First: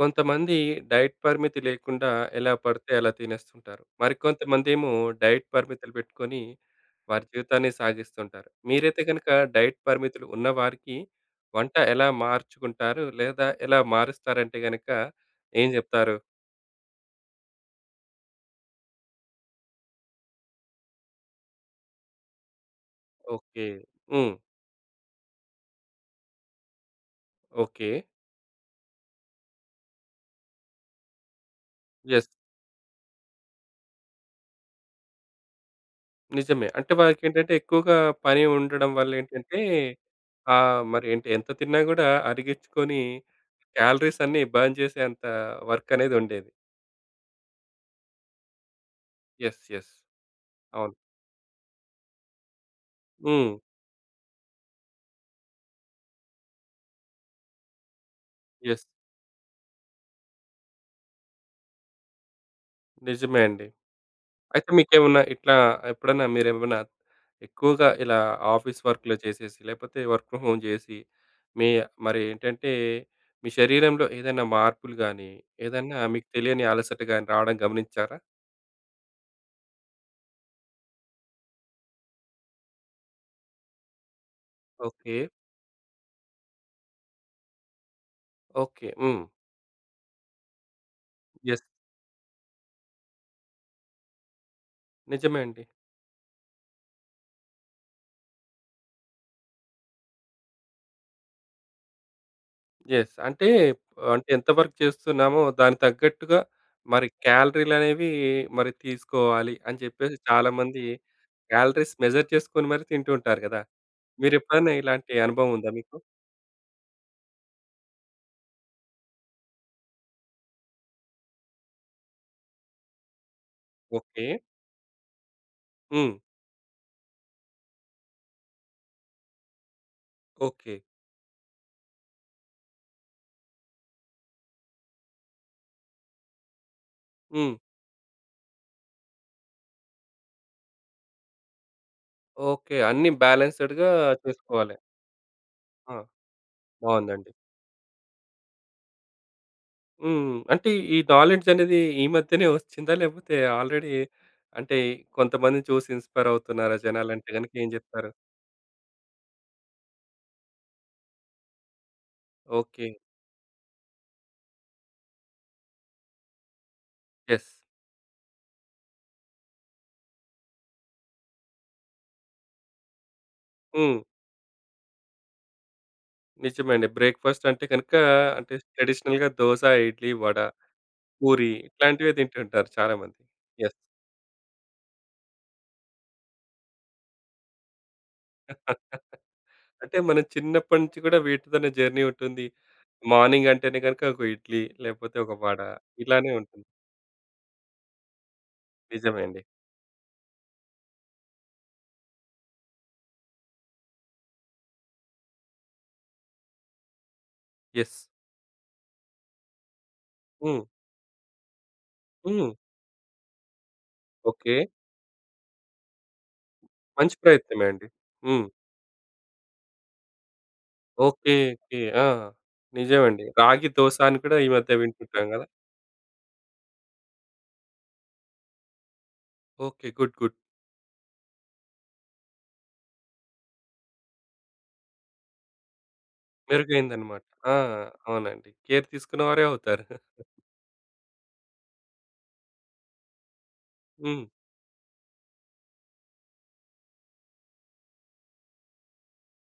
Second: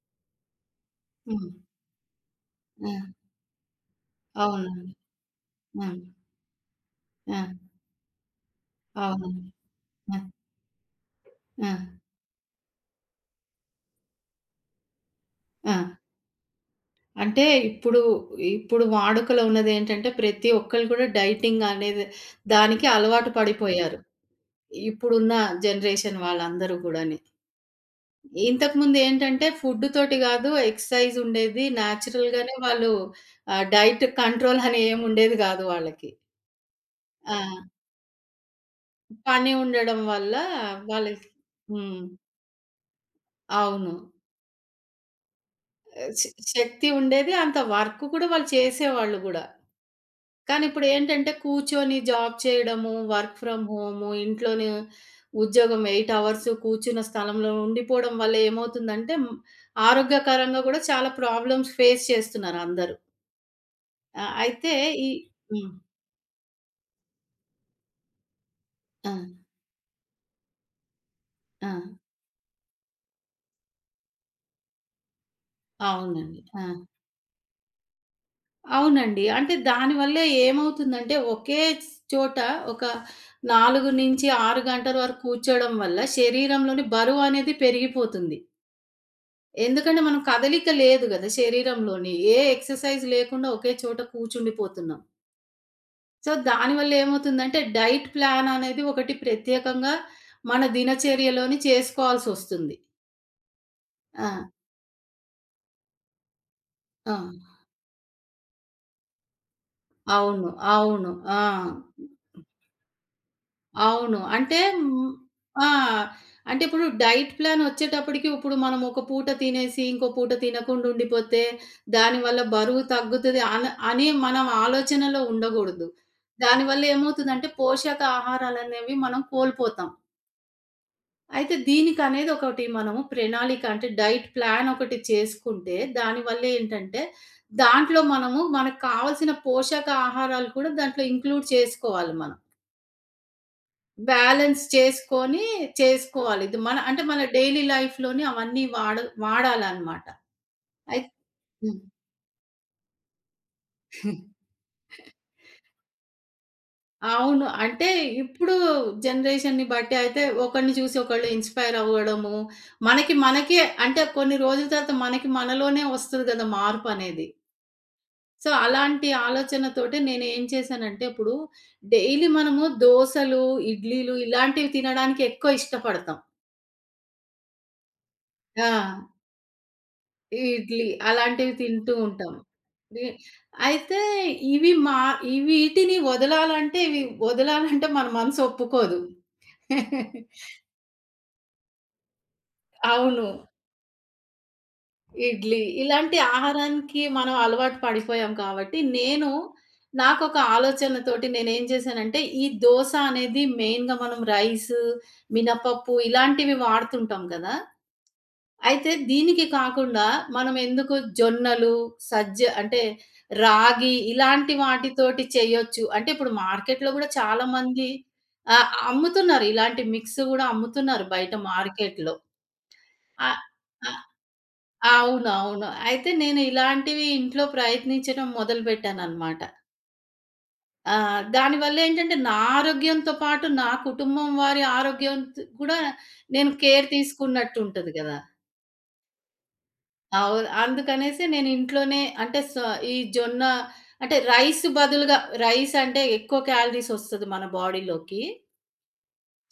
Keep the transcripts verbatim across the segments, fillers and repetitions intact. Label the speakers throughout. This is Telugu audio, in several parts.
Speaker 1: కొంతమంది డైట్
Speaker 2: హ్మ్.
Speaker 1: పరిమితి లేకుండా ఎలా
Speaker 2: ఆ!
Speaker 1: పడితే అలా తినేస్తుంటారు.
Speaker 2: అవునండి.
Speaker 1: మరికొంతమందేమో డైట్
Speaker 2: ఆ!
Speaker 1: పరిమితులు పెట్టుకొని వారి
Speaker 2: ఆ!
Speaker 1: జీవితాన్ని సాగిస్తుంటారు. మీరైతే గనుక
Speaker 2: అవునండి.
Speaker 1: డైట్
Speaker 2: ఆ!
Speaker 1: పరిమితులు ఉన్నవారికి
Speaker 2: ఆ!
Speaker 1: వంట ఎలా మార్చుకుంటారు? లేదా ఎలా మారుస్తారంటే గనక ఏం
Speaker 2: ఆ!
Speaker 1: జెప్తారు?
Speaker 2: అంటే ఇప్పుడు, ఇప్పుడు వాడుకలో ఉన్నదేంటంటే ప్రతి ఒక్కళ్ళు కూడా డైటింగ్ అనేది దానికి అలవాటు
Speaker 1: ఓకే.
Speaker 2: పడిపోయారు.
Speaker 1: హ్మ్.
Speaker 2: ఇప్పుడున్న జనరేషన్ వాళ్ళందరూ గూడాని.
Speaker 1: ఓకే.
Speaker 2: ఇంతకుముందు ఏంటంటే ఫుడ్ తోటి గాదు ఎక్సర్‌సైజ్ ఉండేది.
Speaker 1: యెస్.
Speaker 2: నేచురల్‌గానే వాళ్ళు ఆహ్, డైట్ కంట్రోల్ అని ఏమి ఉండేది గాదు వాళ్ళకి.
Speaker 1: నిజమే. అంటే
Speaker 2: ఆ!
Speaker 1: వారికేంటంటే ఎక్కువగా పని ఉండడం
Speaker 2: పని
Speaker 1: వల్లేంటంటే
Speaker 2: ఉండడం వల్ల
Speaker 1: ఆహ్,
Speaker 2: వాళ్ళకి
Speaker 1: మరేంటి ఎంత తిన్నా
Speaker 2: హ్మ్.
Speaker 1: గూడా అరిగించుకొని
Speaker 2: అవును.
Speaker 1: క్యాలరీస్ అన్నీ బర్న్ చేసేంత వర్క్
Speaker 2: ఆహ్,
Speaker 1: అనేది
Speaker 2: శ
Speaker 1: ఉండేది.
Speaker 2: శక్తి ఉండేది. అంత వర్క్ కూడా వాళ్ళు చేసేవాళ్ళు గూడా.
Speaker 1: యెస్. యెస్.
Speaker 2: కానీ
Speaker 1: అవును.
Speaker 2: ఇప్పుడేంటంటే కూర్చొని జాబ్ చేయడము, వర్క్
Speaker 1: హ్మ్.
Speaker 2: ఫ్రమ్ హోము, ఇంట్లోనే ఉద్యోగం ఎనిమిది అవర్స్ కూర్చున్న స్థలంలో ఉండిపోవడం వల్ల
Speaker 1: యెస్.
Speaker 2: ఏమవుతుందంటే హ్మ్, ఆరోగ్యకరంగా గూడా చాలా ప్రాబ్లమ్స్ ఫేస్ చేస్తున్నారు అందరూ.
Speaker 1: నిజమే అండి.
Speaker 2: ఆ!
Speaker 1: అయితే
Speaker 2: అయితే ఈ
Speaker 1: మీకేమన్నా ఇట్లా
Speaker 2: హ్మ్.
Speaker 1: ఎప్పుడన్నా మీరేమన్నా ఎక్కువగా ఇలా ఆఫీస్
Speaker 2: ఆ!
Speaker 1: వర్క్‌లో చేసేసి, లేకపోతే వర్క్ ఫ్రమ్ హోమ్ చేసి, మీ
Speaker 2: ఆ!
Speaker 1: మరి ఏంటంటే, మీ శరీరంలో ఏదైనా మార్పులు గాని, ఏదన్నా మీకు
Speaker 2: అవునండి. ఆ!
Speaker 1: తెలియని అలసట గాని రావడం గమనించారా?
Speaker 2: అవునండి. అంటే దానివల్ల ఏమవుతుందంటే, ఒకే స్ చోట ఒక నాలుగు నుంచి ఆరు గంటల
Speaker 1: ఓకే.
Speaker 2: వరకు కూర్చోవడం వల్ల శరీరంలోని బరువు అనేది పెరిగిపోతుంది.
Speaker 1: ఓకే. హ్మ్.
Speaker 2: ఎందుకంటే, మనం కదలిక లేదు గదా!
Speaker 1: యెస్.
Speaker 2: శరీరంలోని. ఏ ఎక్సర్సైజ్ లేకుండా ఒకే చోట కూర్చుండిపోతున్నాం.
Speaker 1: నిజమే అండి.
Speaker 2: సో, దానివల్ల ఏమవుతుందంటే, డైట్ ప్లాన్ అనేది ఒకటి ప్రత్యేకంగా మన దినచర్యలోని చేసుకోవాల్సొస్తుంది.
Speaker 1: యెస్. అంటే,
Speaker 2: ఆ!
Speaker 1: అంటే ఎంత వర్క్ చేస్తున్నామో దానికి తగ్గట్టుగా మరి
Speaker 2: ఆ!
Speaker 1: క్యాలరీలనేవి మరి తీసుకోవాలి అని చెప్పేసి
Speaker 2: అవును.
Speaker 1: చాలామంది
Speaker 2: అవును. ఆ!
Speaker 1: క్యాలరీస్ మెజర్ చేసుకొని మరి తింటూ ఉంటారు కదా!
Speaker 2: అవును. అంటే
Speaker 1: మీరెప్పుడన్నా
Speaker 2: హ్మ్.
Speaker 1: ఇలాంటి అనుభవం
Speaker 2: ఆ!
Speaker 1: ఉందా మీకు?
Speaker 2: అంటే ఇప్పుడు డైట్ ప్లాన్ వచ్చేటప్పటికి ఇప్పుడు మనం ఒక పూట తినేసి, ఇంకో పూట తినకుండా ఉండిపోతే, దానివల్ల బరువు తగ్గుతది అన అని
Speaker 1: ఓకే.
Speaker 2: మనం ఆలోచనలో ఉండగూడదు.
Speaker 1: హ్మ్.
Speaker 2: దానివల్ల ఏమవుతుందంటే పోషకాహారాలనేవి మనం కోల్పోతాం.
Speaker 1: ఓకే.
Speaker 2: అయితే దీనికనేది ఒకటి మనము ప్రణాళిక అంటే డైట్ ప్లాన్ ఒకటి చేసుకుంటే, దానివల్ల ఏంటంటే
Speaker 1: హ్మ్.
Speaker 2: దాంట్లో మనము మనకు కావాల్సిన పోషక ఆహారాలు కూడా దాంట్లో ఇంక్లూడ్ చేసుకోవాలి మనం.
Speaker 1: ఓకే. అన్నీ బ్యాలెన్స్‌డ్‌గా
Speaker 2: బ్యాలెన్స్
Speaker 1: చేసుకోవాలి.
Speaker 2: చేసుకొని
Speaker 1: ఆ!
Speaker 2: చేసుకోవాలి. ఇది మన అంటే మన
Speaker 1: బావుందండి.
Speaker 2: డైలీ లైఫ్‌లోనే అవన్నీ వాడ వాడాలనమాట.
Speaker 1: హ్మ్. అంటే ఈ
Speaker 2: అయిత్
Speaker 1: నాలెడ్జ్ అనేది
Speaker 2: హ్మ్.
Speaker 1: ఈ మధ్యనే వచ్చిందా? లేకపోతే ఆల్రెడీ అంటే కొంతమందిని చూసి ఇన్‌స్పైర్ అవుతున్నారా జనాలంటే
Speaker 2: అవును.
Speaker 1: గనుక ఏం
Speaker 2: అంటే
Speaker 1: జెప్తారు?
Speaker 2: ఇప్పుడు జనరేషన్‌ని బట్టి అయితే ఒకరిని చూసి ఒకళ్ళు ఇన్‌స్పైర్ అవ్వడము,
Speaker 1: ఓకే.
Speaker 2: మనకి మనకే అంటే కొన్ని రోజుల తర్వాత మనకి మనలోనే వస్తది గదా! మార్పనేది.
Speaker 1: యెస్.
Speaker 2: సో, అలాంటి ఆలోచనతోటే నేనేం చేశానంటే ఇప్పుడు డైలీ మనము దోసలు,
Speaker 1: హ్మ్.
Speaker 2: ఇడ్లీలు ఇలాంటివి తినడానికి ఎక్కువ ఇష్టపడతాం.
Speaker 1: నిజమే అండి. బ్రేక్‌ఫాస్ట్ అంటే గనుక అంటే
Speaker 2: ఆ!
Speaker 1: ట్రెడిషనల్‌గా దోస, ఇడ్లీ, వడ,
Speaker 2: ఇడ్లీ
Speaker 1: పూరి
Speaker 2: అలాంటివి తింటూ
Speaker 1: ఇట్లాంటివే
Speaker 2: ఉంటాం.
Speaker 1: తింటుంటారు
Speaker 2: వి
Speaker 1: చాలామంది. యెస్.
Speaker 2: అయితే ఇవి మా ఇవి వీటిని వదలాలంటే ఇవి వదలాలంటే మన మనసు ఒప్పుకోదు.
Speaker 1: అంటే మనం చిన్నప్పటి నుంచి కూడా వీటితోనే జర్నీ ఉంటుంది.
Speaker 2: అవును.
Speaker 1: మార్నింగ్ అంటేనే గనుక ఒక ఇడ్లీ, లేకపోతే ఒక
Speaker 2: ఇడ్లీ.
Speaker 1: వడ
Speaker 2: ఇలాంటి
Speaker 1: ఇలానే ఉంటుంది.
Speaker 2: ఆహారానికి మనం అలవాటు పడిపోయాం కాబట్టి,
Speaker 1: నిజమే
Speaker 2: నేను
Speaker 1: అండి.
Speaker 2: నాకొక ఆలోచనతోటి నేనేం చేశానంటే, ఈ దోస అనేది మెయిన్‌గా మనం రైసు, మినపప్పు ఇలాంటివి వాడుతుంటాం గదా!
Speaker 1: యెస్.
Speaker 2: అయితే దీనికి కాకుండా మనం
Speaker 1: హ్మ్.
Speaker 2: ఎందుకు జొన్నలు, సజ్జ
Speaker 1: హ్మ్.
Speaker 2: అంటే రాగి ఇలాంటి
Speaker 1: ఓకే.
Speaker 2: వాటితోటి చేయొచ్చు. అంటే ఇప్పుడు మార్కెట్‌లో గూడా
Speaker 1: మంచి ప్రయత్నమే అండి.
Speaker 2: చాలామంది
Speaker 1: హ్మ్.
Speaker 2: ఆహ్, అమ్ముతున్నారు. ఇలాంటి మిక్స్ గూడా అమ్ముతున్నారు బయట
Speaker 1: ఓకే. ఓకే. ఆ!
Speaker 2: మార్కెట్‌లో.
Speaker 1: నిజమండి.
Speaker 2: ఆహ్,
Speaker 1: రాగి దోస అని కూడా ఈ మధ్య వింటుంటాం గదా!
Speaker 2: అవునవును. అయితే నేను ఇలాంటివి ఇంట్లో ప్రయత్నించడం మొదలుపెట్టాననమాట.
Speaker 1: ఓకే. గుడ్. గుడ్.
Speaker 2: ఆహ్, దానివల్లేంటంటే నా ఆరోగ్యంతో పాటు నా కుటుంబం వారి ఆరోగ్యం త్ కూడా నేను కేర్
Speaker 1: మెరుగైందన్నమాట. ఆ!
Speaker 2: తీసుకున్నట్టుంటది గదా!
Speaker 1: అవునండి. కేర్ తీసుకున్నవారే అవుతారు.
Speaker 2: అవును. అందుకనేసి నేను ఇంట్లోనే అంటే స ఈ జొన్న అంటే
Speaker 1: హ్మ్.
Speaker 2: రైస్ బదులుగా రైస్ అంటే ఎక్కువ క్యాలరీస్ ఒస్తది మన బాడీలోకి.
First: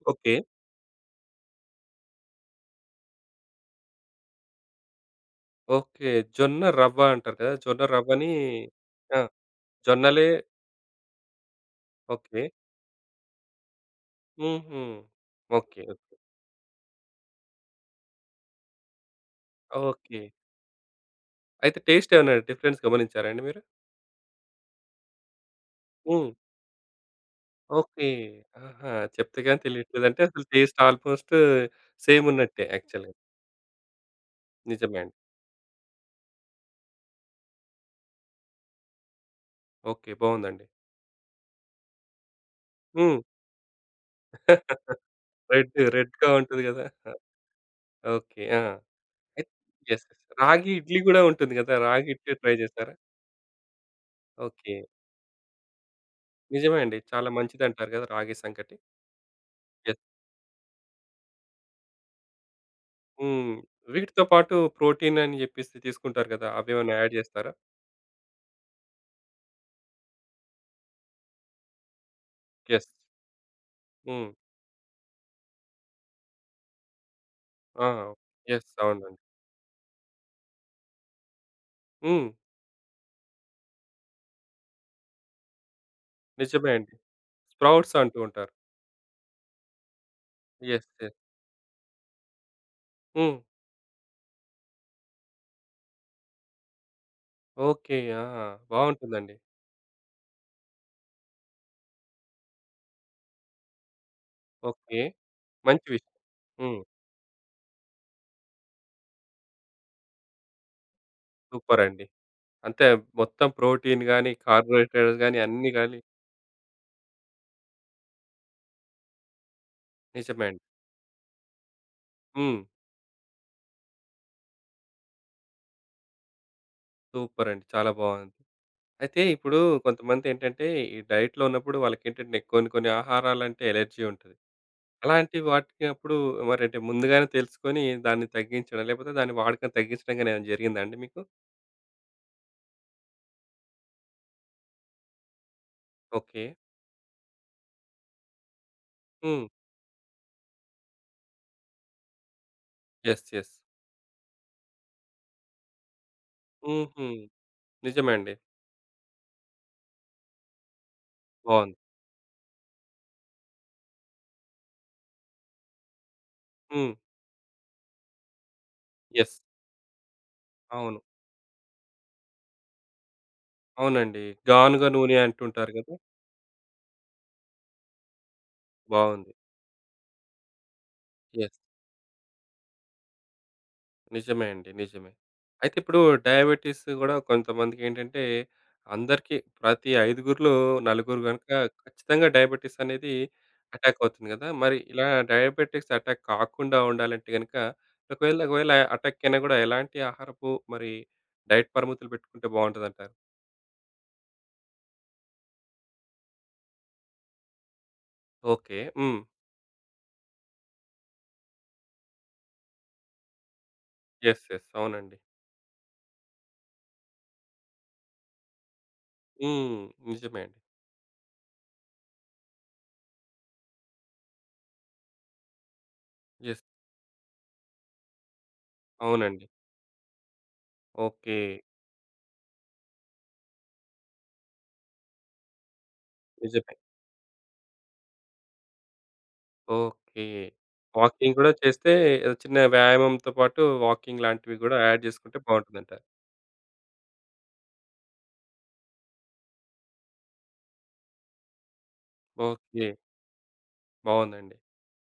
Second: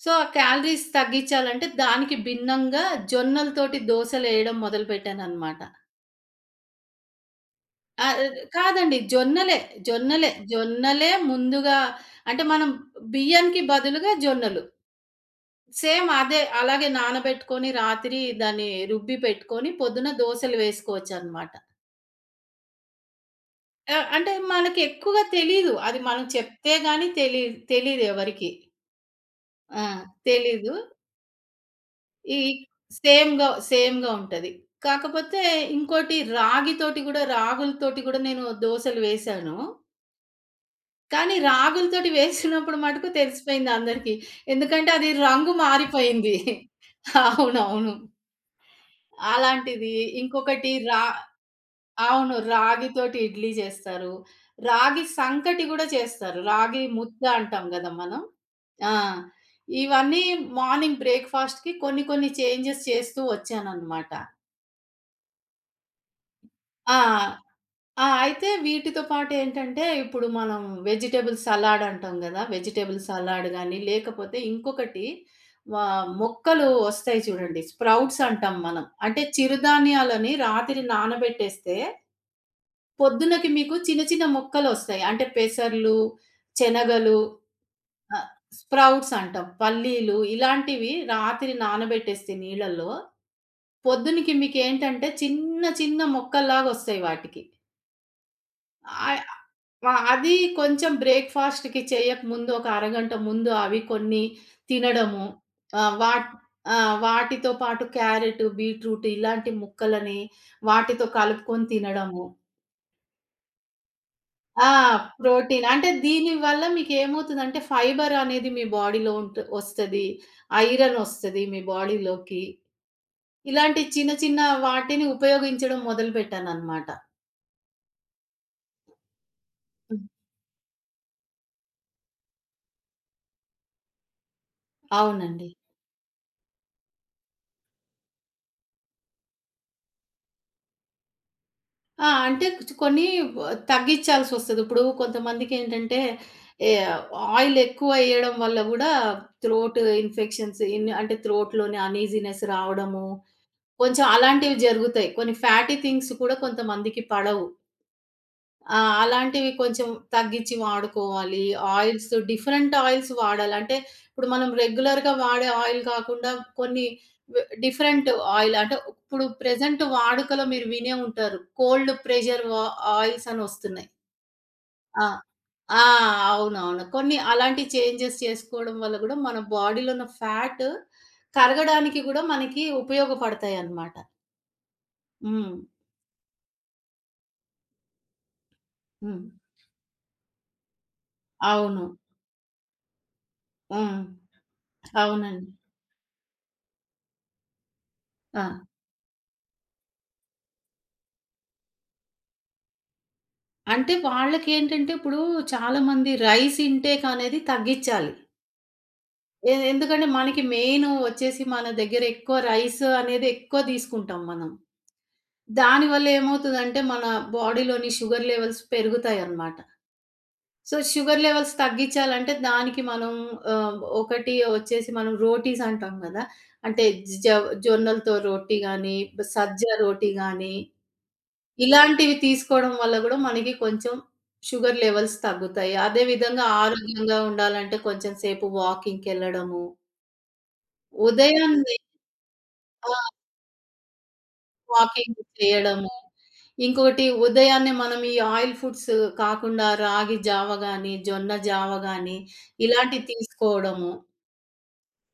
Speaker 2: సో, ఆ
Speaker 1: ఓకే.
Speaker 2: క్యాలరీస్ తగ్గిచ్చాలంటే దానికి భిన్నంగా జొన్నలతోటి దోసలేయడం మొదలుపెట్టాననమాట.
Speaker 1: ఓకే. జొన్న రవ్వ అంటారు కదా! జొన్న
Speaker 2: ఆ!
Speaker 1: రవ్వని
Speaker 2: కాదండి.
Speaker 1: ఆ!
Speaker 2: జొన్నలే.
Speaker 1: జొన్నలే
Speaker 2: జొన్నలే. హ్మ్. జొన్నలే ముందుగా అంటే
Speaker 1: ఓకే.
Speaker 2: మనం బియ్యానికి బదులుగా జొన్నలు.
Speaker 1: హుహు. ఓకే.
Speaker 2: సేమ్ అదే అలాగే నానబెట్టుకొని రాత్రి దాన్ని రుబ్బి పెట్టుకొని పొద్దున
Speaker 1: ఓకే.
Speaker 2: దోసలు వేసుకోవచ్చనమాట.
Speaker 1: అయితే టేస్ట్ ఏమన్నా డిఫరెన్స్ గమనించారా అండి మీరు?
Speaker 2: ఆ! అంటే మనకి ఎక్కువగా తెలీదు. అది మనం
Speaker 1: హ్మ్.
Speaker 2: చెప్తే గాని తెలీ తెలీదు
Speaker 1: ఓకే.
Speaker 2: ఎవరికీ.
Speaker 1: ఆహా! చెప్తే గాని
Speaker 2: ఆ!
Speaker 1: తెలియట్లేదు అంటే అసలు
Speaker 2: తెలీదు.
Speaker 1: టేస్ట్ ఆల్‌మోస్ట్ సేమ్
Speaker 2: ఈ
Speaker 1: ఉన్నట్టే యాక్చువల్‌గా.
Speaker 2: సేమ్‌గా సేమ్‌గా ఉంటది.
Speaker 1: నిజమే అండి.
Speaker 2: కాకపోతే ఇంకోటి రాగితోటి గూడా రాగులతోటి గూడా నేను దోసలు వేశాను.
Speaker 1: ఓకే. బావుందండి.
Speaker 2: కానీ రాగులతోటి వేసినప్పుడు మటుకు
Speaker 1: హ్మ్.
Speaker 2: తెలిసిపోయింది అందరికీ. ఎందుకంటే అది రంగు
Speaker 1: రెడ్, రెడ్‌గా
Speaker 2: మారిపోయింది.
Speaker 1: ఉంటది గదా!
Speaker 2: అవునవును.
Speaker 1: ఓకే. ఆ! అయి
Speaker 2: అలాంటిది.
Speaker 1: యెస్. రాగి
Speaker 2: ఇంకొకటి రా
Speaker 1: ఇడ్లీ గూడా ఉంటుంది గదా! రాగి
Speaker 2: అవును.
Speaker 1: ఇడ్లీ ట్రై చేసారా?
Speaker 2: రాగితోటి ఇడ్లీ చేస్తారు.
Speaker 1: ఓకే.
Speaker 2: రాగి సంకటి గూడా చేస్తారు.
Speaker 1: నిజమే
Speaker 2: రాగి
Speaker 1: అండి.
Speaker 2: ముద్ద
Speaker 1: చాలా
Speaker 2: అంటాం గదా
Speaker 1: మంచిదంటారు గదా!
Speaker 2: మనం.
Speaker 1: రాగి సంకటి.
Speaker 2: ఆ!
Speaker 1: యెస్.
Speaker 2: ఇవన్నీ మార్నింగ్ బ్రేక్‌ఫాస్ట్‌కి కొన్ని కొన్ని చేంజెస్ చేస్తూ
Speaker 1: హ్మ్.
Speaker 2: వచ్చానన్నమాట.
Speaker 1: వీటితో పాటు ప్రోటీన్ అని జెప్పేసి తీసుకుంటారు గదా! అవేమన్నా
Speaker 2: ఆ!
Speaker 1: యాడ్ జేస్తారా?
Speaker 2: ఆ! అయితే వీటితో పాటేంటంటే, ఇప్పుడు మనం వెజిటబుల్ సలాడ్ అంటాం గదా!
Speaker 1: యెస్.
Speaker 2: వెజిటబుల్ సలాడ్ గానీ,
Speaker 1: హ్మ్.
Speaker 2: లేకపోతే ఇంకొకటి వ మొక్కలు ఒస్తాయి చూడండి.
Speaker 1: ఆ!
Speaker 2: స్ప్రౌట్స్ అంటాం
Speaker 1: యెస్.
Speaker 2: మనం.
Speaker 1: అవునండి.
Speaker 2: అంటే చిరుధాన్యాలని రాత్రి నానబెట్టేస్తే,
Speaker 1: హ్మ్.
Speaker 2: పొద్దునకి మీకు చిన్న చిన్న మొక్కలొస్తాయి. అంటే పెసర్లు,
Speaker 1: నిజమే అండి.
Speaker 2: శనగలు
Speaker 1: స్ప్రౌట్స్ అంటూ
Speaker 2: ఆహ్,
Speaker 1: ఉంటారు.
Speaker 2: స్ప్రౌట్స్ అంటాం. పల్లీలు
Speaker 1: యెస్.
Speaker 2: ఇలాంటివి
Speaker 1: యెస్.
Speaker 2: రాత్రి నానబెట్టేస్తే నీళ్ళల్లో,
Speaker 1: హ్మ్.
Speaker 2: పొద్దునకి మీకేంటంటే చిన్న చిన్న మొక్కల్లాగొస్తాయి వాటికి.
Speaker 1: ఓకే. ఆ!
Speaker 2: ఆహ్,
Speaker 1: బావుంటుందండి.
Speaker 2: ఆహ్, అది కొంచెం బ్రేక్‌ఫాస్ట్‌కి చేయకముందు ఒక అరగంట ముందు అవి కొన్ని
Speaker 1: ఓకే.
Speaker 2: తినడము.
Speaker 1: మంచి
Speaker 2: ఆహ్,
Speaker 1: విషయం.
Speaker 2: వాట్ ఆ!
Speaker 1: హ్మ్.
Speaker 2: వాటితో పాటు క్యారెట్, బీట్రూట్ ఇలాంటి ముక్కలని వాటితో కలుపుకొని
Speaker 1: సూపరండి.
Speaker 2: తినడము.
Speaker 1: అంతే మొత్తం ప్రోటీన్ గాని,
Speaker 2: ఆ!
Speaker 1: కార్బోహైడ్రేట్స్ గాని
Speaker 2: ప్రోటీన్
Speaker 1: అన్నీ
Speaker 2: అంటే
Speaker 1: గాని
Speaker 2: దీనివల్ల మీకేమవుతదంటే ఫైబర్ అనేది మీ బాడీలో ఉంట్ ఒస్తది.
Speaker 1: నిజమే అండి.
Speaker 2: ఐరన్ ఒస్తది మీ బాడీలోకి.
Speaker 1: హ్మ్.
Speaker 2: ఇలాంటి చిన్న చిన్న వాటిని ఉపయోగించడం మొదలుపెట్టాననమాట.
Speaker 1: సూపరండి. చాలా బావుంది. అయితే ఇప్పుడు
Speaker 2: హ్మ్.
Speaker 1: కొంతమందేంటంటే ఈ డైట్‌లో ఉన్నప్పుడు వాళ్ళకేంటంటే కొన్ని కొన్ని ఆహారాలంటే ఎలర్జీ ఉంటది. అలాంటి
Speaker 2: అవునండి.
Speaker 1: వాటికి అప్పుడు మరంటే ముందుగానే తెలుసుకొని దాన్ని తగ్గించడం లేకపోతే దాని వాడకం తగ్గించడం గాని ఏమైనా జరిగిందా అండి మీకు?
Speaker 2: ఆ! అంటే కు కొన్ని తగ్గిచ్చాల్సొస్తది. ఇప్పుడు కొంతమందికేంటంటే
Speaker 1: ఓకే.
Speaker 2: ఏ ఆయిల్ ఎక్కువెయడం వల్ల గూడా
Speaker 1: హ్మ్.
Speaker 2: థ్రోట్ ఇన్ఫెక్షన్స్ ఇన్ అంటే థ్రోట్‌లోనే అనీజీనెస్ రావడము,
Speaker 1: యెస్. యెస్.
Speaker 2: కొంచెం అలాంటివి జరుగుతాయి. కొన్ని ఫ్యాటీ థింగ్స్ కూడా కొంతమందికి
Speaker 1: హుహు.
Speaker 2: పడవు.
Speaker 1: నిజమే అండి.
Speaker 2: ఆ! అలాంటివి కొంచెం తగ్గించి వాడుకోవాలి.
Speaker 1: బావుంది.
Speaker 2: ఆయిల్స్ డిఫరెంట్ ఆయిల్స్ వాడాలి. అంటే ఇప్పుడు మనం రెగ్యులర్‌గా వాడే ఆయిల్ కాకుండా కొన్ని
Speaker 1: హ్మ్.
Speaker 2: వె డిఫరెంట్ ఆయిల్ అంటే ఇప్పుడు
Speaker 1: యెస్.
Speaker 2: ప్రెజెంట్ వాడుకలో మీరు వినే
Speaker 1: అవును.
Speaker 2: ఉంటారు. కోల్డ్ ప్రెషర్ వా ఆయిల్స్ అని వస్తున్నాయి.
Speaker 1: అవునండి. గానుగ
Speaker 2: ఆ!
Speaker 1: నూనె అంటుంటారు
Speaker 2: ఆ!
Speaker 1: గదా!
Speaker 2: అవునవును. కొన్ని అలాంటి చేంజెస్ చేసుకోవడం వల్ల గూడా
Speaker 1: బావుంది.
Speaker 2: మన బాడీలో ఉన్న ఫ్యాట్
Speaker 1: యెస్.
Speaker 2: కరగడానికి గూడా మనకి ఉపయోగపడతాయన్నమాట.
Speaker 1: నిజమే అండి. నిజమే.
Speaker 2: హ్మ్.
Speaker 1: అయితే ఇప్పుడు డయాబెటిస్ గూడా కొంతమందికేంటంటే
Speaker 2: హ్మ్.
Speaker 1: అందరికీ ప్రతి ఐదుగురిలో నలుగురు గనుక
Speaker 2: అవును.
Speaker 1: ఖచ్చితంగా డయాబెటిస్ అనేది అటాక్
Speaker 2: హ్మ్.
Speaker 1: అవుతుంది గదా! మరి ఇలా
Speaker 2: అవునండి.
Speaker 1: డయాబెటిక్స్ అటాక్ కాకుండా ఉండాలంటే గనుక ఒకవేళ
Speaker 2: ఆ!
Speaker 1: ఒకవేళ అటాక్ అయినా గూడా ఎలాంటి ఆహారపు మరి డైట్ పరిమితులు పెట్టుకుంటే బావుంటదంటారు?
Speaker 2: అంటే వాళ్ళకేంటంటే ఇప్పుడు చాలామంది రైస్ ఇంటేక్ అనేది తగ్గిచ్చాలి.
Speaker 1: ఓకే. హ్మ్.
Speaker 2: ఎ ఎందుకంటే మనకి మెయిన్ వచ్చేసి మన దగ్గర ఎక్కువ రైస్ అనేది ఎక్కువ తీసుకుంటాం
Speaker 1: యెస్.
Speaker 2: మనం.
Speaker 1: యెస్. అవునండి.
Speaker 2: దానివల్ల ఏమవుతదంటే మన బాడీలోని షుగర్ లెవెల్స్ పెరుగుతాయన్నమాట.
Speaker 1: హ్మ్. నిజమే అండి.
Speaker 2: సో, షుగర్ లెవెల్స్ తగ్గిచ్చాలంటే దానికి మనం ఆహ్, ఒకటి వచ్చేసి మనం రోటీస్ అంటాం గదా!
Speaker 1: యెస్.
Speaker 2: అంటే జ జొన్నలతో రోటీ గాని,
Speaker 1: అవునండి.
Speaker 2: సజ్జ రోటీ గాని
Speaker 1: ఓకే.
Speaker 2: ఇలాంటివి తీసుకోవడం వల్ల గూడా మనకి కొంచెం షుగర్ లెవెల్స్ తగ్గుతాయి. అదే విధంగా
Speaker 1: నిజమే.
Speaker 2: ఆరోగ్యంగా ఉండాలంటే కొంచెం సేపు వాకింగ్‌కెళ్ళడము,
Speaker 1: ఓకే. వాకింగ్ గూడా
Speaker 2: ఉదయాన్నే
Speaker 1: చేస్తే ఏదో చిన్న
Speaker 2: ఆ!
Speaker 1: వ్యాయామంతో పాటు వాకింగ్ లాంటివి గూడా యాడ్
Speaker 2: వాకింగ్
Speaker 1: జేసుకుంటే
Speaker 2: చేయడము.
Speaker 1: బావుంటుందంటారు.
Speaker 2: ఇంకొకటి ఉదయాన్నే మనం ఈ ఆయిల్ ఫుడ్స్ కాకుండా రాగి జావ గాని, జొన్న జావ గాని
Speaker 1: ఓకే.
Speaker 2: ఇలాంటివి తీసుకోవడము.
Speaker 1: బావుందండి.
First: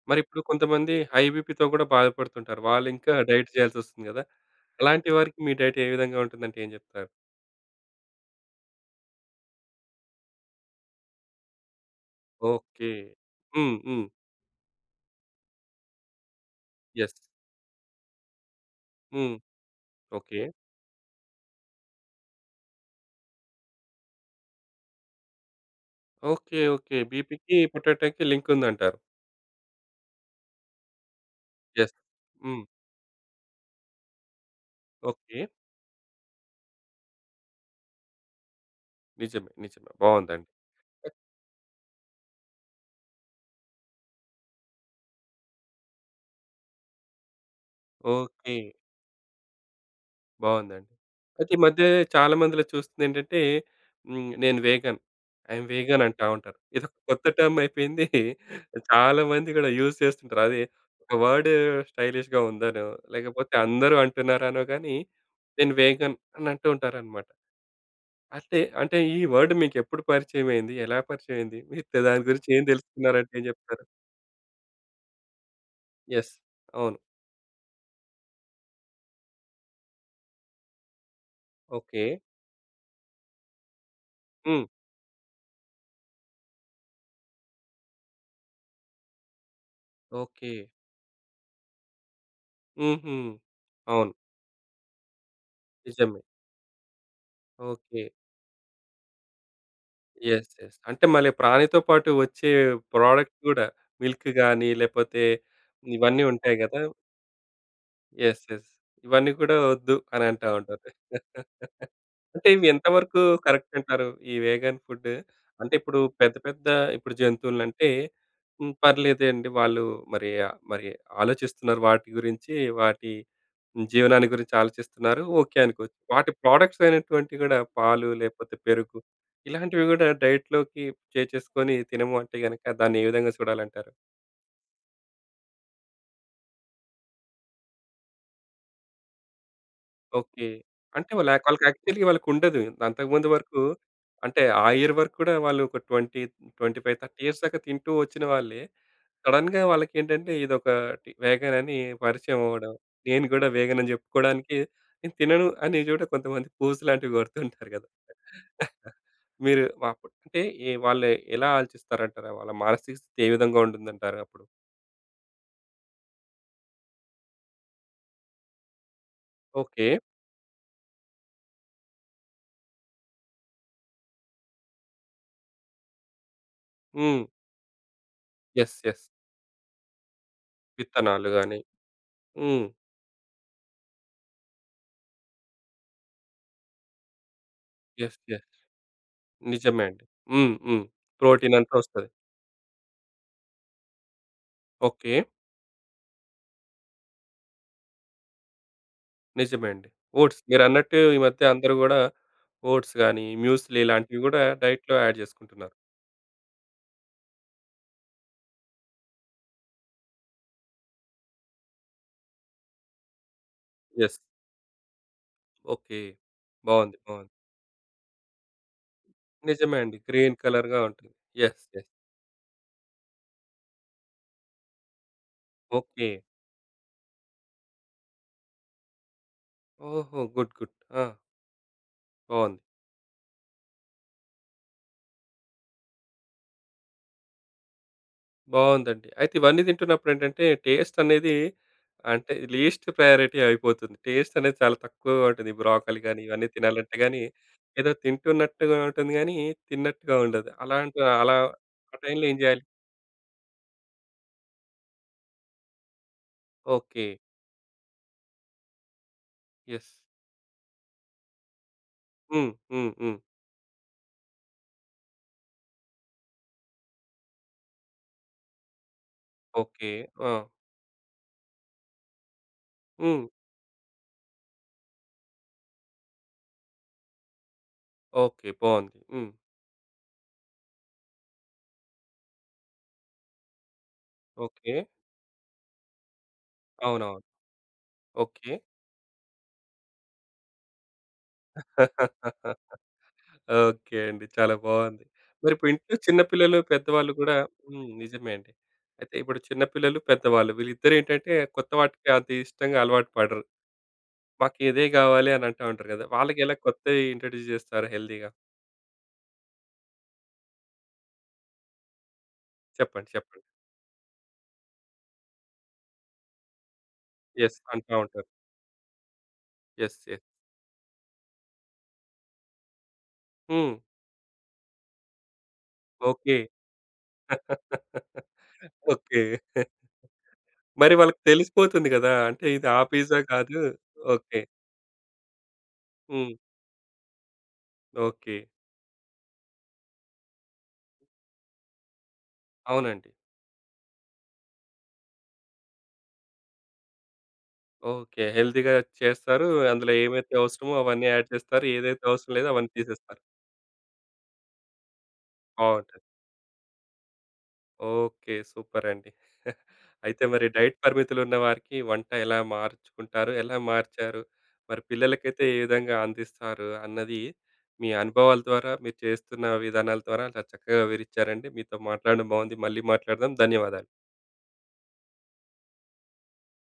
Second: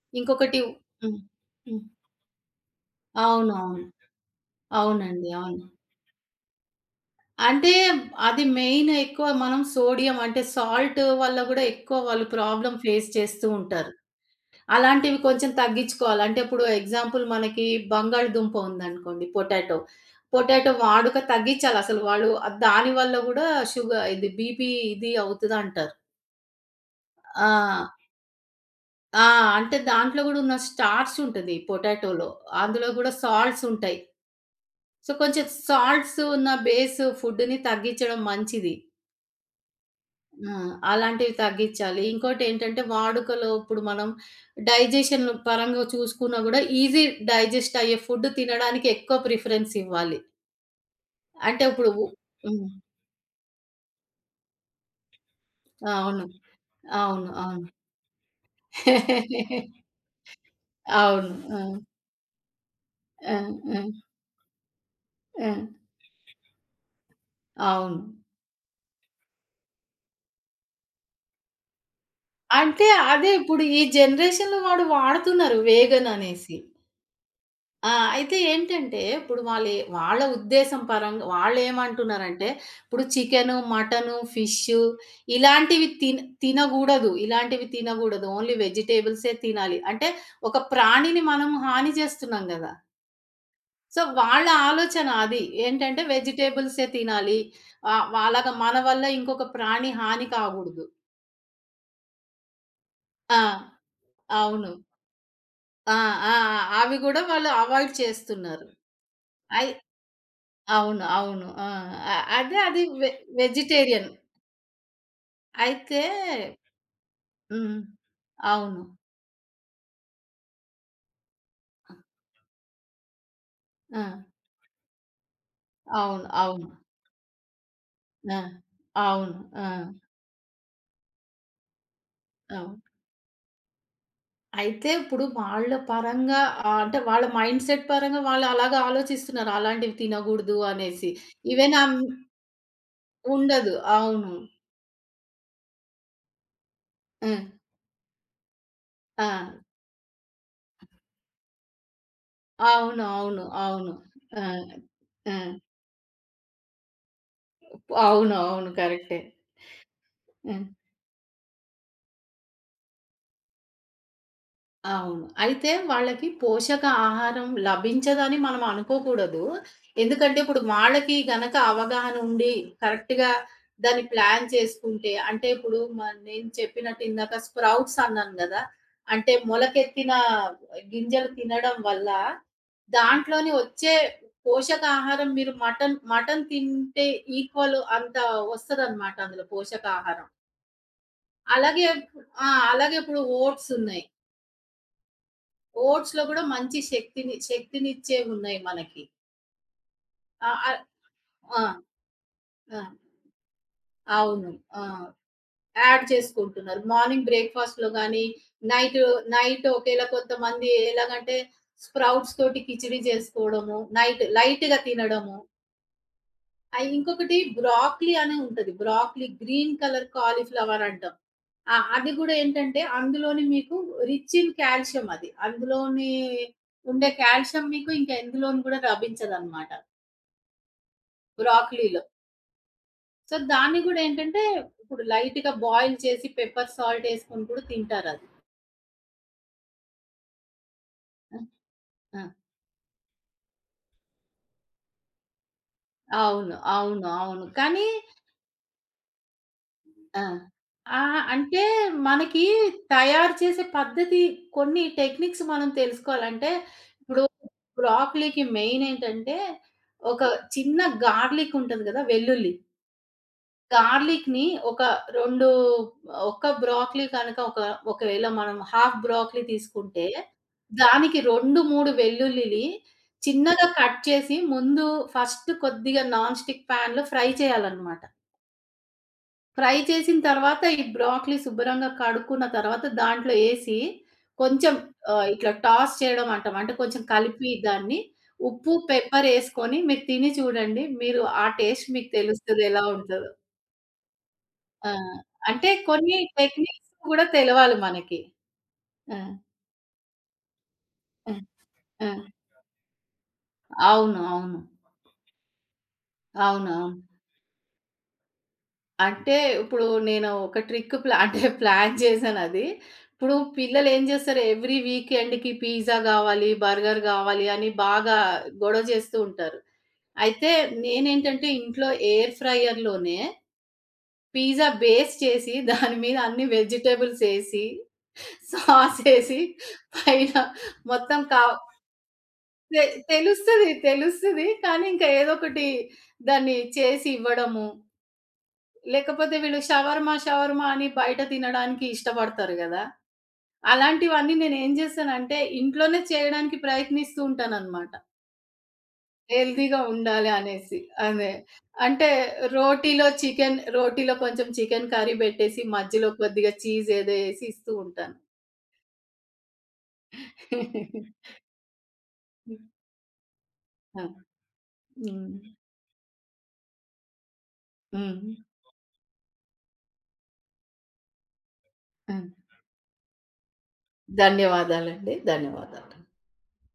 Speaker 1: మరిప్పుడు
Speaker 2: ఇంకొకటి
Speaker 1: కొంతమంది
Speaker 2: హ్మ్.
Speaker 1: హై బీపీతో
Speaker 2: హ్మ్.
Speaker 1: గూడా బాధపడుతుంటారు. వాళ్ళింకా డైట్
Speaker 2: అవునవును.
Speaker 1: చేయాల్సొస్తుంది గదా!
Speaker 2: అవునండి.
Speaker 1: అలాంటి వారికి మీ
Speaker 2: అవును.
Speaker 1: డైట్ ఏ విధంగా ఉంటుందంటే ఏం జెప్తారు?
Speaker 2: అంటే అది మెయిన్ ఎక్కువ మనం సోడియం అంటే సాల్ట్ వల్ల గూడా ఎక్కువ వాళ్ళు ప్రాబ్లమ్
Speaker 1: ఓకే.
Speaker 2: ఫేస్ చేస్తూ
Speaker 1: హ్మ్.
Speaker 2: ఉంటారు.
Speaker 1: హ్మ్.
Speaker 2: అలాంటివి కొంచెం తగ్గించుకోవాలి. అంటే ఇప్పుడు
Speaker 1: యెస్.
Speaker 2: ఎగ్జాంపుల్ మనకి బంగాళదుంప ఉందనుకోండి
Speaker 1: హ్మ్.
Speaker 2: పొటాటో.
Speaker 1: ఓకే.
Speaker 2: పొటాటో వాడుక తగ్గించాలసలు వాళ్ళు ఆహ్, దాని వల్ల గూడా షుగ ఇది బీపీ ఇది అవుతదంటారు.
Speaker 1: ఓకే. ఓకే.
Speaker 2: ఆ!
Speaker 1: బీపీకి, పొటాటోకి లింక్ ఉందంటారు.
Speaker 2: ఆ! అంటే దాంట్లో గూడా ఉన్న స్టార్చ్ ఉంటది
Speaker 1: యెస్.
Speaker 2: పొటాటోలో.
Speaker 1: హ్మ్.
Speaker 2: అందులో గూడా సాల్ట్స్ ఉంటాయి. So,
Speaker 1: okay.
Speaker 2: కొంచెం సాల్ట్స్ ఉన్న బేస్ ఫుడ్‌ని తగ్గించడం మంచిది.
Speaker 1: నిజమే. నిజమే. బావుందండి.
Speaker 2: ఆ! అలాంటివి తగ్గిచ్చాలి. ఇంకోటేంటంటే వాడుకలో ఇప్పుడు మనం డైజెషన్ పరంగా చూసుకున్నా గూడా ఈజీ డైజెస్ట్ అయ్యే ఫుడ్
Speaker 1: ఓకే.
Speaker 2: తినడానికి ఎక్కువ ప్రిఫరెన్స్ ఇవ్వాలి.
Speaker 1: బావుందండి. అయితే ఈ
Speaker 2: అంటే
Speaker 1: మధ్య
Speaker 2: ఇప్పుడు
Speaker 1: చాలా
Speaker 2: హ్మ్.
Speaker 1: మందిలో చూస్తుందేంటంటే హ్మ్. నేను వేగన్. ఐ యామ్ వేగన్
Speaker 2: అవును.
Speaker 1: అంటా ఉంటారు. ఇదొక కొత్త
Speaker 2: అవును.
Speaker 1: టర్మ్
Speaker 2: అవును.
Speaker 1: అయిపోయింది. చాలా మంది గూడా యూజ్ చేస్తుంటారు. అది ఒక
Speaker 2: అవును.
Speaker 1: వర్డ్
Speaker 2: ఆ!
Speaker 1: స్టైలిష్‌గా ఉందనో,
Speaker 2: ఆ!
Speaker 1: లేకపోతే
Speaker 2: ఆ!
Speaker 1: అందరూ అంటున్నారనో గానీ,
Speaker 2: ఆ!
Speaker 1: నేను వేగన్ అని అంటూ ఉంటారనమాట.
Speaker 2: అవును.
Speaker 1: అంటే అంటే ఈ వర్డ్ మీకెప్పుడు పరిచయమైంది? ఎలా పరిచయమైంది? మీరు తే దాని గురించి ఏం
Speaker 2: అంటే అదే
Speaker 1: తెలుసుకున్నారంటే ఏం
Speaker 2: ఇప్పుడు ఈ
Speaker 1: జెప్తారు?
Speaker 2: జనరేషన్‌లో వాడు వాడుతున్నారు వేగన్
Speaker 1: యెస్.
Speaker 2: అనేసి.
Speaker 1: అవును.
Speaker 2: ఆ! అయితే ఏంటంటే, ఇప్పుడు వాళ్ళే వాళ్ళ ఉద్దేశం పరంగా
Speaker 1: ఓకే.
Speaker 2: వాళ్ళేమంటున్నారంటే, ఇప్పుడు చికెను, మటను,
Speaker 1: హ్మ్.
Speaker 2: ఫిషు ఇలాంటివి తిన్ తినగూడదు. ఇలాంటివి తినగూడదు. ఓన్లీ వెజిటబుల్సే తినాలి. అంటే
Speaker 1: ఓకే.
Speaker 2: ఒక ప్రాణిని మనం హాని చేస్తున్నాం గదా!
Speaker 1: హుహు.
Speaker 2: సో,
Speaker 1: అవును.
Speaker 2: వాళ్ళ ఆలోచన అది. ఏంటంటే
Speaker 1: నిజమే.
Speaker 2: వెజిటబుల్సే తినాలి.
Speaker 1: ఓకే.
Speaker 2: ఆహ్, వాళ్ళగా మన వల్ల ఇంకొక ప్రాణి హాని
Speaker 1: యెస్. యెస్.
Speaker 2: కాగూడదు.
Speaker 1: అంటే మళ్ళీ ప్రాణితో పాటు వచ్చే
Speaker 2: ఆ!
Speaker 1: ప్రొడక్ట్ గూడా మిల్క్
Speaker 2: అవును.
Speaker 1: గాని, లేపోతే
Speaker 2: ఆ!
Speaker 1: ఇవన్నీ
Speaker 2: ఆ!
Speaker 1: ఉంటాయి గదా!
Speaker 2: అవి గూడా వాళ్ళు అవాయిడ్
Speaker 1: యెస్.
Speaker 2: చేస్తున్నారు.
Speaker 1: యెస్. ఇవన్నీ కూడా
Speaker 2: అయి
Speaker 1: వద్దు అని అంటా ఉంటారు.
Speaker 2: అవును. అవును. ఆ! అ
Speaker 1: అంటే
Speaker 2: అదే
Speaker 1: ఇవి
Speaker 2: అది వె
Speaker 1: ఎంతవరకు కరెక్ట్
Speaker 2: వెజిటేరియన్.
Speaker 1: అంటారు? ఈ వేగన్ ఫుడ్. అంటే ఇప్పుడు
Speaker 2: అయితే
Speaker 1: పెద్ద పెద్ద ఇప్పుడు
Speaker 2: హ్మ్.
Speaker 1: జంతువులనంటే హ్మ్.
Speaker 2: అవును.
Speaker 1: పర్లేదండి. వాళ్ళు మరి, ఆ- మరి ఆలోచిస్తున్నారు వాటి గురించి, వాటి
Speaker 2: ఆ!
Speaker 1: జీవనాన్ని గురించి ఆలోచిస్తున్నారు. ఓకే అనుకోవచ్చు.
Speaker 2: అవును.
Speaker 1: వాటి
Speaker 2: అవును.
Speaker 1: ప్రొడక్ట్స్ అయినటువంటివి కూడా పాలు
Speaker 2: ఆ!
Speaker 1: లేకపోతే పెరుగు
Speaker 2: అవును. ఆ!
Speaker 1: ఇలాంటివి కూడా డైట్‌లోకి చేర్చేసుకొని తినము అంటే గనక
Speaker 2: అవును.
Speaker 1: దాన్ని ఏ విధంగా చూడాలంటారు?
Speaker 2: అయితే ఇప్పుడు వాళ్ళ పరంగా ఆహ్, అంటే వాళ్ళ మైండ్‌సెట్ పరంగా వాళ్ళు అలాగా ఆలోచిస్తున్నారు. అలాంటివి
Speaker 1: ఓకే.
Speaker 2: తినగూడదు అనేసి.
Speaker 1: అంటే వాళ్ళ వాళ్ళకి
Speaker 2: ఈవెన్ ఆహ్,
Speaker 1: యాక్చువల్‌గా వాళ్ళకుండదు. అంతకుముందు వరకు
Speaker 2: ఉండదు. అవును.
Speaker 1: అంటే ఆ ఇయర్ వరకు కూడా వాళ్ళు ఒక ఇరవై, ఇరవై ఐదు, ముప్పై
Speaker 2: ఆ!
Speaker 1: ఇయర్స్ దాకా తింటూ వచ్చిన వాళ్ళే.
Speaker 2: ఆ!
Speaker 1: సడెన్‌గా వాళ్ళకేంటంటే ఇదొకటి వేగన్ అని పరిచయం అవ్వడం.
Speaker 2: అవును.
Speaker 1: నేను
Speaker 2: అవును.
Speaker 1: కూడా వేగన్ అని
Speaker 2: అవును. ఆ!
Speaker 1: చెప్పుకోవడానికి నేను
Speaker 2: ఆ!
Speaker 1: తినను అని కూడా కొంతమంది పోజ్ లాంటివి కొడుతుంటారు కదా!
Speaker 2: అవును. అవును. కరెక్టే.
Speaker 1: మీరు అప్పుడు అంటే
Speaker 2: ఆ!
Speaker 1: ఏ వాళ్ళు ఎలా ఆలోచిస్తారంటారు? వాళ్ళ మానసిక స్థితి ఏ విధంగా ఉంటుందంటారు అప్పుడు?
Speaker 2: అవును. అయితే వాళ్ళకి పోషక ఆహారం లభించదని మనం అనుకోకూడదు.
Speaker 1: ఓకే.
Speaker 2: ఎందుకంటే ఇప్పుడు వాళ్ళకి గనక అవగాహన ఉండి కరెక్ట్‌గా దాన్ని ప్లాన్ చేసుకుంటే అంటే ఇప్పుడు మ నేను చెప్పినట్టు
Speaker 1: హ్మ్.
Speaker 2: ఇందాక స్ప్రౌట్స్ అన్నాను గదా!
Speaker 1: యెస్. యెస్.
Speaker 2: అంటే మొలకెత్తిన గింజలు
Speaker 1: విత్తనాలు గాని
Speaker 2: తినడం వల్ల
Speaker 1: హ్మ్.
Speaker 2: దాంట్లోని వచ్చే పోషకాహారం మీరు మటన్ మటన్ తింటే ఈక్వల్ అంత
Speaker 1: యెస్. యెస్.
Speaker 2: వస్తదనమాట అందులో
Speaker 1: నిజమే అండి.
Speaker 2: పోషకాహారం.
Speaker 1: హ్మ్. హ్మ్. ప్రోటీన్ అంతా
Speaker 2: అలాగే
Speaker 1: వస్తది.
Speaker 2: ఆ! అలాగే ఇప్పుడు ఓట్స్ ఉన్నాయి.
Speaker 1: ఓకే.
Speaker 2: ఓట్స్ లో కూడా మంచి శక్తిని శక్తినిచ్చేవి ఉన్నాయి మనకి.
Speaker 1: నిజమే అండి. ఓట్స్
Speaker 2: ఆ! ఆహ్,
Speaker 1: మీరన్నట్టు ఈ మధ్య
Speaker 2: ఆ!
Speaker 1: అందరూ గూడా
Speaker 2: ఆ!
Speaker 1: ఓట్స్ గాని, మ్యూస్లీ ఇలాంటివి గూడా
Speaker 2: అవును. ఆ!
Speaker 1: డైట్‌లో యాడ్ జేసుకుంటున్నారు.
Speaker 2: యాడ్ చేసుకుంటున్నారు. మార్నింగ్ బ్రేక్‌ఫాస్ట్‌లో గాని, నైట్ నైట్ ఒకేళ కొంతమంది ఎలాగంటే స్ప్రౌట్స్ తోటి కిచిడి చేసుకోవడము,
Speaker 1: యెస్.
Speaker 2: నైట్ లైట్‌గా తినడము.
Speaker 1: ఓకే.
Speaker 2: ఆహ్,
Speaker 1: బావుంది. బావుంది.
Speaker 2: ఇంకొకటి బ్రాకలీ అని ఉంటది. బ్రాకలీ గ్రీన్
Speaker 1: నిజమే అండి.
Speaker 2: కలర్
Speaker 1: గ్రీన్ కలర్‌గా
Speaker 2: కాలీఫ్లవర్ అంటాం.
Speaker 1: ఉంటుంది. యెస్.
Speaker 2: ఆ!
Speaker 1: యెస్.
Speaker 2: అది కూడా ఏంటంటే అందులోని మీకు రిచ్ ఇన్ కాల్షియం అది.
Speaker 1: ఓకే.
Speaker 2: అందులోని ఉండే కాల్షియం మీకు ఇంకా ఎందులోని కూడా లభించదనమాట.
Speaker 1: ఓహో! గుడ్. గుడ్. ఆ!
Speaker 2: బ్రాకలీలో.
Speaker 1: బావుంది.
Speaker 2: సో, దాన్ని గూడా ఏంటంటే, ఇప్పుడు లైట్‌గా బాయిల్ చేసి పెప్పర్ సాల్ట్ ఏసుకొని కూడా తింటారది.
Speaker 1: బావుందండి. అయితే ఇవన్నీ తింటున్నప్పుడేంటంటే, టేస్ట్ అనేది
Speaker 2: ఆ! ఆ!
Speaker 1: అంటే లీస్ట్ ప్రయారిటీ అయిపోతుంది. టేస్ట్ అనేది చాలా తక్కువగా ఉంటుంది. బ్రోకలి గాని, ఇవన్నీ
Speaker 2: అవును.
Speaker 1: తినాలంటే
Speaker 2: అవును.
Speaker 1: గాని,
Speaker 2: అవును. కానీ
Speaker 1: ఏదో తింటున్నట్టుగా ఉంటుంది గానీ, తిన్నట్టుగా
Speaker 2: ఆ!
Speaker 1: ఉండదు.
Speaker 2: ఆ!
Speaker 1: అలాంటి అలా
Speaker 2: అంటే
Speaker 1: ఆ టైంలో ఏం
Speaker 2: మనకి
Speaker 1: జేయాలి?
Speaker 2: తయారు చేసే పద్ధతి కొన్ని టెక్నిక్స్ మనం తెలుసుకోవాలంటే,
Speaker 1: ఓకే.
Speaker 2: ఇప్పుడు బ్రాకలీకి మెయిన్ ఏంటంటే,
Speaker 1: యెస్.
Speaker 2: ఒక చిన్న గార్లిక్ ఉంటది గదా!
Speaker 1: హ్మ్.
Speaker 2: వెల్లుల్లి.
Speaker 1: హ్మ్. హ్మ్.
Speaker 2: గార్లిక్‌ని ఒక రెండు ఒక్క బ్రోకలీ కనుక ఒక ఒకవేళ మనం హాఫ్ బ్రోకలీ
Speaker 1: ఓకే.
Speaker 2: తీసుకుంటే,
Speaker 1: ఆ!
Speaker 2: దానికి రెండు, మూడు వెల్లుల్లిని
Speaker 1: హ్మ్.
Speaker 2: చిన్నగా కట్ చేసి ముందు ఫస్ట్ కొద్దిగా నాన్ స్టిక్ ప్యాన్‌లో ఫ్రై చేయాలన్నమాట.
Speaker 1: ఓకే. బావుంది. హ్మ్.
Speaker 2: ఫ్రై చేసిన తర్వాత ఈ బ్రోకలీ శుభ్రంగా కడుక్కున్న తర్వాత దాంట్లో ఏసి కొంచెం
Speaker 1: ఓకే.
Speaker 2: ఆహ్, ఇట్లా టాస్ చేయడం అంటాం. అంటే కొంచెం
Speaker 1: అవునవును.
Speaker 2: కలిపి దాన్ని
Speaker 1: ఓకే.
Speaker 2: ఉప్పు, పెప్పర్ ఏసుకొని మీరు తిని చూడండి. మీరు ఆ టేస్ట్ మీకు తెలుస్తది ఎలా ఉంటదో.
Speaker 1: ఓకే అండి. చాలా
Speaker 2: ఆ!
Speaker 1: బావుంది.
Speaker 2: అంటే
Speaker 1: మరిప్పుడు ఇంట్లో
Speaker 2: కొన్ని
Speaker 1: చిన్న పిల్లలు,
Speaker 2: టెక్నిక్స్
Speaker 1: పెద్దవాళ్ళు
Speaker 2: గూడా
Speaker 1: గూడా
Speaker 2: తెలవాలి
Speaker 1: హ్మ్.
Speaker 2: మనకి.
Speaker 1: నిజమే అండి. అయితే
Speaker 2: ఆ!
Speaker 1: ఇప్పుడు చిన్న పిల్లలు, పెద్దవాళ్ళు
Speaker 2: ఆ!
Speaker 1: వీళ్ళిద్దరేంటంటే కొత్త
Speaker 2: ఆ!
Speaker 1: వాటికి అంత ఇష్టంగా అలవాటు పడరు.
Speaker 2: అవును. అవును.
Speaker 1: మాకిదే గావాలి అని అంటా ఉంటారు గదా! వాళ్ళకెలా
Speaker 2: అవునవును.
Speaker 1: కొత్తయి ఇంట్రొడ్యూస్ జేస్తారు హెల్తీగా?
Speaker 2: అంటే ఇప్పుడు నేను ఒక ట్రిక్ ప్లా అంటే ప్లాన్ చేశానది.
Speaker 1: చెప్పండి.
Speaker 2: ఇప్పుడు
Speaker 1: చెప్పండి.
Speaker 2: పిల్లలేం జేస్తారు ఎవ్రీ వీకెండ్‌కి పిజ్జా గావాలి, బర్గర్ గావాలి
Speaker 1: యెస్.
Speaker 2: అని
Speaker 1: అంటా
Speaker 2: బాగా
Speaker 1: ఉంటారు.
Speaker 2: గొడవ జేస్తూ ఉంటారు.
Speaker 1: యెస్. యెస్.
Speaker 2: అయితే నేనేంటంటే ఇంట్లో ఎయిర్ ఫ్రైయర్‌లోనే
Speaker 1: హ్మ్.
Speaker 2: పిజ్జా బేస్ చేసి దాని మీద
Speaker 1: ఓకే.
Speaker 2: అన్ని వెజిటబుల్స్ ఏసి,
Speaker 1: ఓకే.
Speaker 2: సాసేసి పైన
Speaker 1: మరి వాళ్ళకి
Speaker 2: మొత్తం కా
Speaker 1: తెలిసిపోతుంది గదా! అంటే ఇది ఆ
Speaker 2: తె
Speaker 1: పిజ్జా కాదు.
Speaker 2: తెలుస్తది.
Speaker 1: ఓకే.
Speaker 2: తెలుస్తది. కానీ ఇంకా ఏదో ఒకటి
Speaker 1: హ్మ్.
Speaker 2: దాన్ని చేసి ఇవ్వడము.
Speaker 1: ఓకే.
Speaker 2: లేకపోతే వీళ్ళు షవర్మా, షవర్మా అని బయట తినడానికి ఇష్టపడతారు గదా!
Speaker 1: అవునండి.
Speaker 2: అలాంటివన్నీ నేనేం జేస్తానంటే ఇంట్లోనే చేయడానికి ప్రయత్నిస్తూ ఉంటాననమాట.
Speaker 1: ఓకే. హెల్తీగా చేస్తారు.
Speaker 2: హెల్తీగా
Speaker 1: అందులో
Speaker 2: ఉండాలి
Speaker 1: ఏమైతే అవసరమో
Speaker 2: అనేసి.
Speaker 1: అవన్నీ
Speaker 2: అదే.
Speaker 1: యాడ్ చేస్తారు. ఏదైతే
Speaker 2: అంటే
Speaker 1: అవసరం లేదో అవన్నీ
Speaker 2: రోటీలో
Speaker 1: తీసేస్తారు.
Speaker 2: చికెన్ రోటీలో కొంచెం చికెన్ కర్రీ బెట్టేసి
Speaker 1: బావుంటది.
Speaker 2: మధ్యలో కొద్దిగా చీజ్ ఏదో యేసి ఇస్తూ ఉంటాను.
Speaker 1: ఓకే. సూపరండి. అయితే మరి డైట్ పరిమితులున్న వారికి వంట ఎలా మార్చుకుంటారు? ఎలా
Speaker 2: ఆ!
Speaker 1: మార్చారు? మరి పిల్లలకైతే
Speaker 2: హ్మ్.
Speaker 1: ఏ విధంగా అందిస్తారు? అన్నది మీ
Speaker 2: హ్మ్.
Speaker 1: అనుభవాల ద్వారా, మీరు చేస్తున్న విధానాల ద్వారా చాలా చక్కగా వివరిచ్చారండి. మీతో
Speaker 2: ఆ!
Speaker 1: మాట్లాడడం బాగుంది. మళ్ళీ మాట్లాడదాం. ధన్యవాదాలు.
Speaker 2: ధన్యవాదాలండి. ధన్యవాదాలు.